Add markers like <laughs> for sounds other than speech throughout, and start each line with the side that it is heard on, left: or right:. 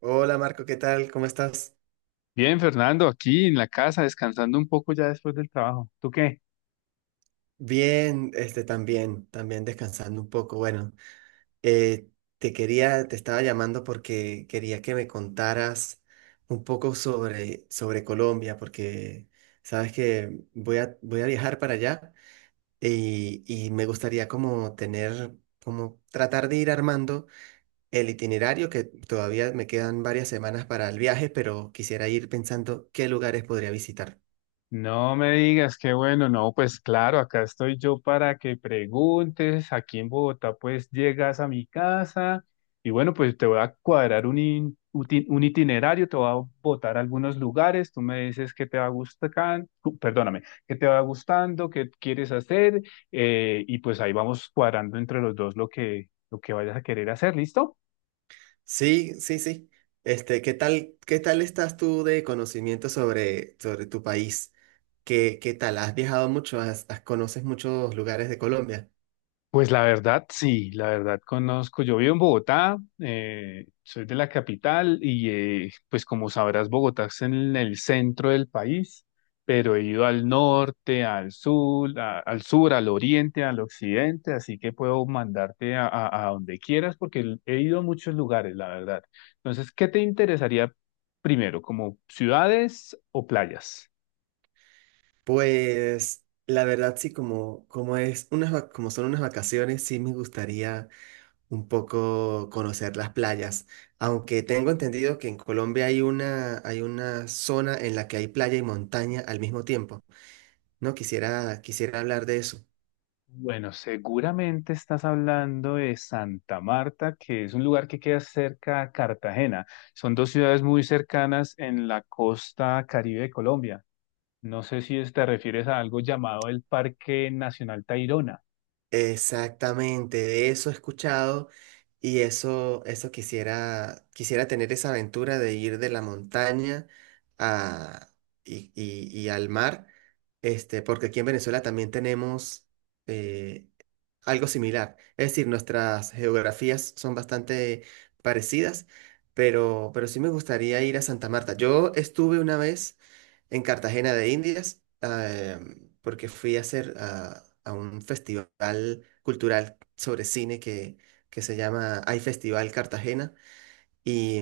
right: Hola Marco, ¿qué tal? ¿Cómo estás?
left: Bien, Fernando, aquí en la casa, descansando un poco ya después del trabajo. ¿Tú qué?
right: Bien, también, descansando un poco. Bueno, eh, te estaba llamando porque quería que me contaras un poco sobre Colombia, porque sabes que voy a viajar para allá y me gustaría como tener, como tratar de ir armando el itinerario, que todavía me quedan varias semanas para el viaje, pero quisiera ir pensando qué lugares podría visitar.
left: No me digas, qué bueno. No, pues claro, acá estoy yo para que preguntes. Aquí en Bogotá, pues llegas a mi casa y bueno, pues te voy a cuadrar un, un itinerario, te voy a botar a algunos lugares, tú me dices qué te va gustando, perdóname, qué te va gustando, qué quieres hacer, y pues ahí vamos cuadrando entre los dos lo que vayas a querer hacer, ¿listo?
right: Sí, sí, sí. Qué tal estás tú de conocimiento sobre tu país? ¿Qué, qué tal? ¿Has viajado mucho? ¿ Conoces muchos lugares de Colombia?
left: Pues la verdad, sí, la verdad conozco. Yo vivo en Bogotá, soy de la capital y pues como sabrás, Bogotá es en el centro del país, pero he ido al norte, al sur, al sur, al oriente, al occidente, así que puedo mandarte a, a donde quieras porque he ido a muchos lugares, la verdad. Entonces, ¿qué te interesaría primero, como ciudades o playas?
right: Pues la verdad sí, como como son unas vacaciones, sí me gustaría un poco conocer las playas. Aunque tengo entendido que en Colombia hay una zona en la que hay playa y montaña al mismo tiempo. No quisiera, quisiera hablar de eso.
left: Bueno, seguramente estás hablando de Santa Marta, que es un lugar que queda cerca a Cartagena. Son dos ciudades muy cercanas en la costa Caribe de Colombia. No sé si te refieres a algo llamado el Parque Nacional Tayrona.
right: Exactamente, de eso he escuchado. Y eso quisiera, quisiera tener esa aventura de ir de la montaña a, y al mar, porque aquí en Venezuela también tenemos eh, algo similar. Es decir, nuestras geografías son bastante parecidas, pero sí me gustaría ir a Santa Marta. Yo estuve una vez en Cartagena de Indias, porque fui a a un festival cultural sobre cine que se llama Hay Festival Cartagena y,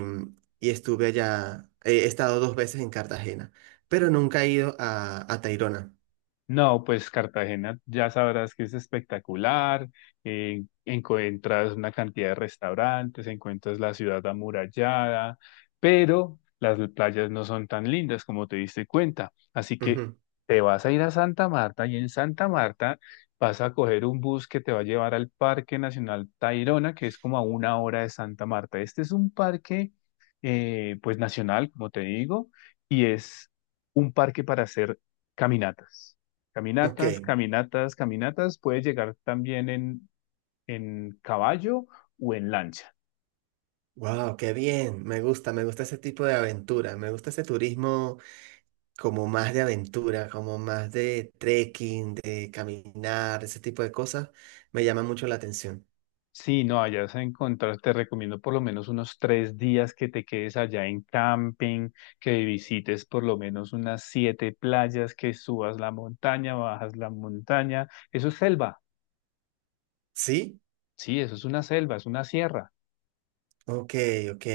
right: y estuve allá, he estado dos veces en Cartagena, pero nunca he ido a Tayrona.
left: No, pues Cartagena ya sabrás que es espectacular, encuentras una cantidad de restaurantes, encuentras la ciudad amurallada, pero las playas no son tan lindas como te diste cuenta. Así que
right: Ujú.
left: te vas a ir a Santa Marta y en Santa Marta vas a coger un bus que te va a llevar al Parque Nacional Tayrona, que es como a una hora de Santa Marta. Este es un parque, pues nacional, como te digo, y es un parque para hacer caminatas.
right: Ok,
left: Caminatas, caminatas, caminatas. Puedes llegar también en caballo o en lancha.
right: wow, qué bien, me gusta ese tipo de aventura, me gusta ese turismo como más de aventura, como más de trekking, de caminar, ese tipo de cosas, me llama mucho la atención.
left: Sí, no, allá vas a encontrar, te recomiendo por lo menos unos 3 días que te quedes allá en camping, que visites por lo menos unas 7 playas, que subas la montaña, bajas la montaña. Eso es selva,
right: ¿Sí?
left: sí, eso es una selva, es una sierra.
right: Ok, ok.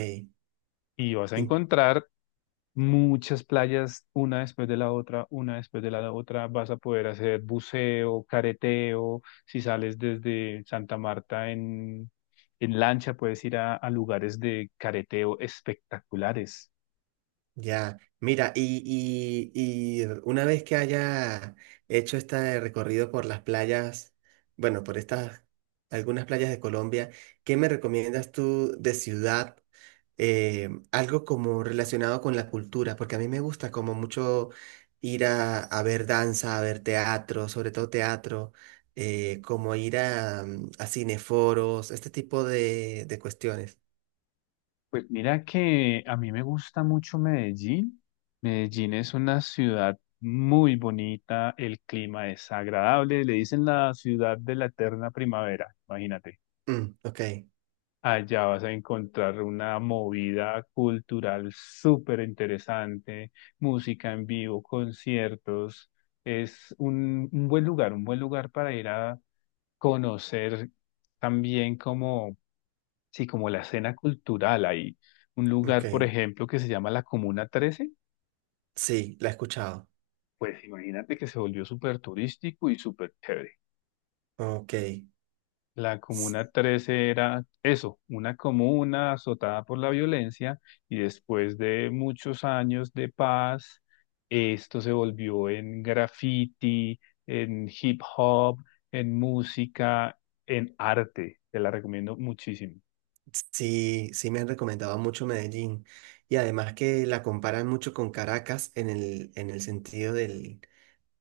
left: Y vas a encontrar muchas playas, una después de la otra, una después de la otra, vas a poder hacer buceo, careteo, si sales desde Santa Marta en lancha, puedes ir a, lugares de careteo espectaculares.
right: Ya, mira, y una vez que haya hecho este recorrido por las playas, bueno, por estas, algunas playas de Colombia, ¿qué me recomiendas tú de ciudad? Algo como relacionado con la cultura, porque a mí me gusta como mucho ir a ver danza, a ver teatro, sobre todo teatro, como ir a cineforos, este tipo de cuestiones.
left: Pues mira que a mí me gusta mucho Medellín. Medellín es una ciudad muy bonita, el clima es agradable, le dicen la ciudad de la eterna primavera, imagínate.
right: Mm, ok,
left: Allá vas a encontrar una movida cultural súper interesante, música en vivo, conciertos. Es un buen lugar para ir a conocer también como, sí, como la escena cultural ahí. Un
right: ok,
left: lugar, por ejemplo, que se llama la Comuna 13.
right: sí, la he escuchado.
left: Pues imagínate que se volvió súper turístico y súper chévere.
right: Ok,
left: La
right: s-
left: Comuna 13 era eso, una comuna azotada por la violencia, y después de muchos años de paz, esto se volvió en graffiti, en hip hop, en música, en arte. Te la recomiendo muchísimo.
right: sí, sí me han recomendado mucho Medellín y además que la comparan mucho con Caracas en en el sentido del,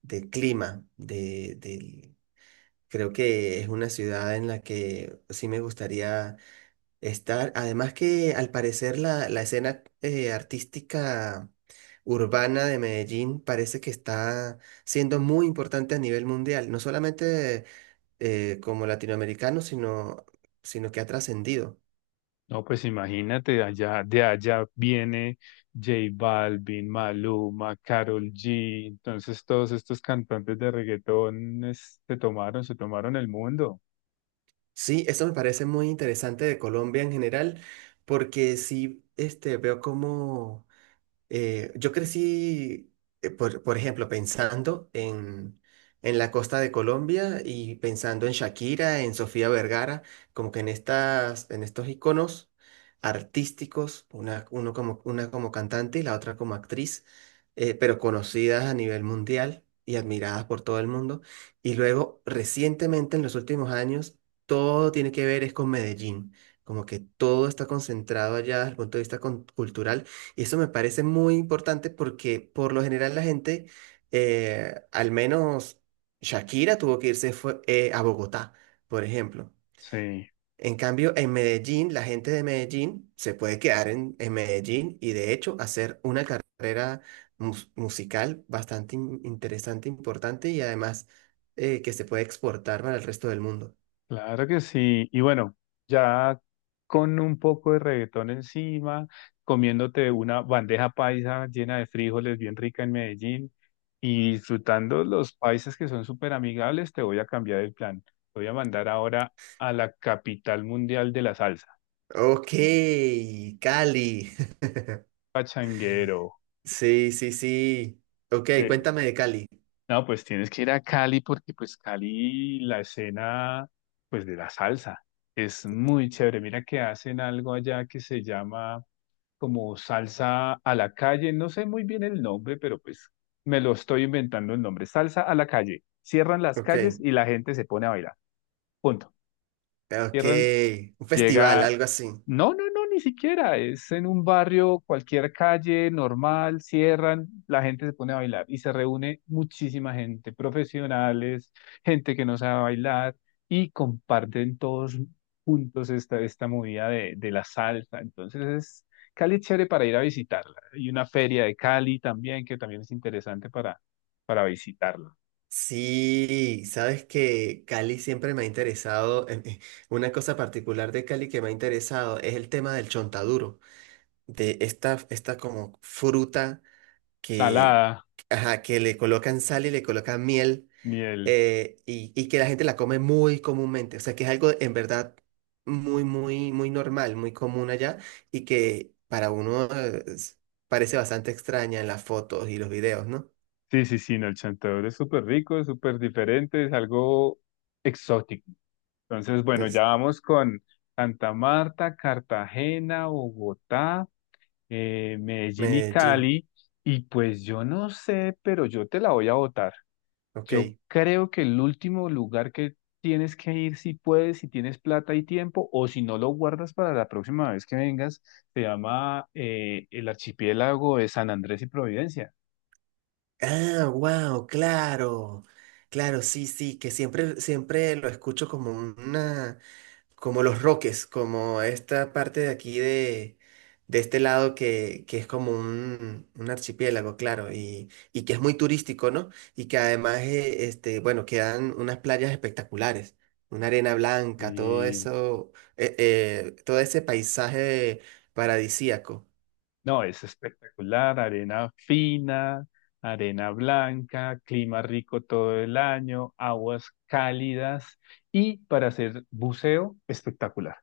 right: del clima, de, del- creo que es una ciudad en la que sí me gustaría estar, además que al parecer la escena artística urbana de Medellín parece que está siendo muy importante a nivel mundial, no solamente como latinoamericano, sino que ha trascendido.
left: No, pues imagínate, allá, de allá viene J Balvin, Maluma, Karol G. Entonces todos estos cantantes de reggaetón se tomaron el mundo.
right: Sí, eso me parece muy interesante de Colombia en general, porque sí, veo cómo yo crecí, por ejemplo, pensando en la costa de Colombia y pensando en Shakira, en Sofía Vergara, como que en estas, en estos iconos artísticos, uno como, una como cantante y la otra como actriz, pero conocidas a nivel mundial y admiradas por todo el mundo. Y luego, recientemente, en los últimos años, todo tiene que ver es con Medellín. Como que todo está concentrado allá desde el punto de vista cultural y eso me parece muy importante porque por lo general la gente, al menos Shakira tuvo que irse a Bogotá, por ejemplo.
left: Sí.
right: En cambio, en Medellín, la gente de Medellín se puede quedar en Medellín y de hecho hacer una carrera musical bastante interesante, importante y además que se puede exportar para el resto del mundo.
left: Claro que sí. Y bueno, ya con un poco de reggaetón encima, comiéndote una bandeja paisa llena de frijoles bien rica en Medellín y disfrutando los paisas que son súper amigables, te voy a cambiar el plan. Te voy a mandar ahora a la capital mundial de la salsa,
right: Ok, Cali. <laughs>
left: Pachanguero.
right: Sí, sí, sí. Ok,
left: Te-
right: cuéntame de Cali.
left: No, pues tienes que ir a Cali porque pues Cali, la escena pues de la salsa es muy chévere. Mira que hacen algo allá que se llama como salsa a la calle, no sé muy bien el nombre, pero pues me lo estoy inventando el nombre, salsa a la calle. Cierran las
right: Ok.
left: calles y la gente se pone a bailar. Punto.
right: Ok,
left: Cierran,
right: un festival,
left: llega
right: algo así.
left: no, no, no, ni siquiera. Es en un barrio, cualquier calle normal, cierran, la gente se pone a bailar y se reúne muchísima gente, profesionales, gente que no sabe bailar y comparten todos juntos esta, esta movida de la salsa. Entonces es Cali, es chévere para ir a visitarla. Y una feria de Cali también, que también es interesante para visitarla.
right: Sí, sabes que Cali siempre me ha interesado, una cosa particular de Cali que me ha interesado es el tema del chontaduro, de esta, esta como fruta que,
left: Salada,
right: ajá, que le colocan sal y le colocan miel.
left: miel.
right: Y que la gente la come muy comúnmente, o sea que es algo en verdad muy, muy, muy normal, muy común allá y que para uno parece bastante extraña en las fotos y los videos, ¿no?
left: Sí, sí, sí, no, el chantadur es súper rico, es súper diferente, es algo exótico. Entonces, bueno, ya
right: Es
left: vamos con Santa Marta, Cartagena, Bogotá, Medellín y
right: Medellín,
left: Cali. Y pues yo no sé, pero yo te la voy a votar.
right: ok.
left: Yo creo que el último lugar que tienes que ir, si puedes, si tienes plata y tiempo, o si no lo guardas para la próxima vez que vengas, se llama el archipiélago de San Andrés y Providencia.
right: Ah, wow, claro. Claro, sí, sí, que siempre, siempre lo escucho como una, como los roques, como esta parte de aquí de este lado que es como un archipiélago, claro, y que es muy turístico, ¿no? Y que además, bueno, quedan unas playas espectaculares, una arena blanca, todo
left: Y
right: eso, todo ese paisaje paradisíaco.
left: no, es espectacular, arena fina, arena blanca, clima rico todo el año, aguas cálidas y para hacer buceo, espectacular.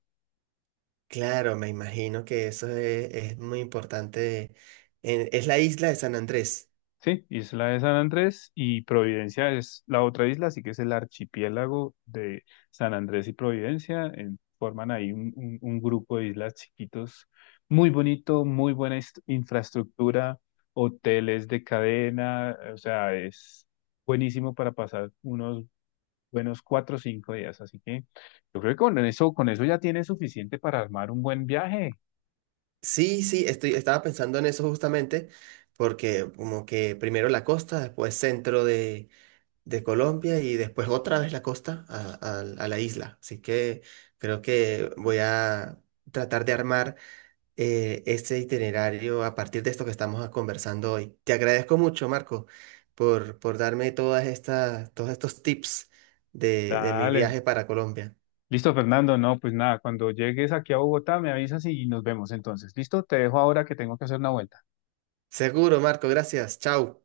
right: Claro, me imagino que eso es muy importante. Es la isla de San Andrés.
left: Sí, Isla de San Andrés y Providencia es la otra isla, así que es el archipiélago de San Andrés y Providencia. Forman ahí un, un grupo de islas chiquitos, muy bonito, muy buena infraestructura, hoteles de cadena, o sea, es buenísimo para pasar unos buenos 4 o 5 días. Así que yo creo que con eso ya tienes suficiente para armar un buen viaje.
right: Sí, sí, estaba pensando en eso justamente, porque como que primero la costa, después centro de Colombia y después otra vez la costa a la isla. Así que creo que voy a tratar de armar. Este itinerario a partir de esto que estamos conversando hoy. Te agradezco mucho, Marco, por darme todas estas, todos estos tips de mi
left: Dale.
right: viaje para Colombia.
left: Listo, Fernando. No, pues nada, cuando llegues aquí a Bogotá me avisas y nos vemos entonces. Listo, te dejo ahora que tengo que hacer una vuelta.
right: Seguro, Marco, gracias. Chao.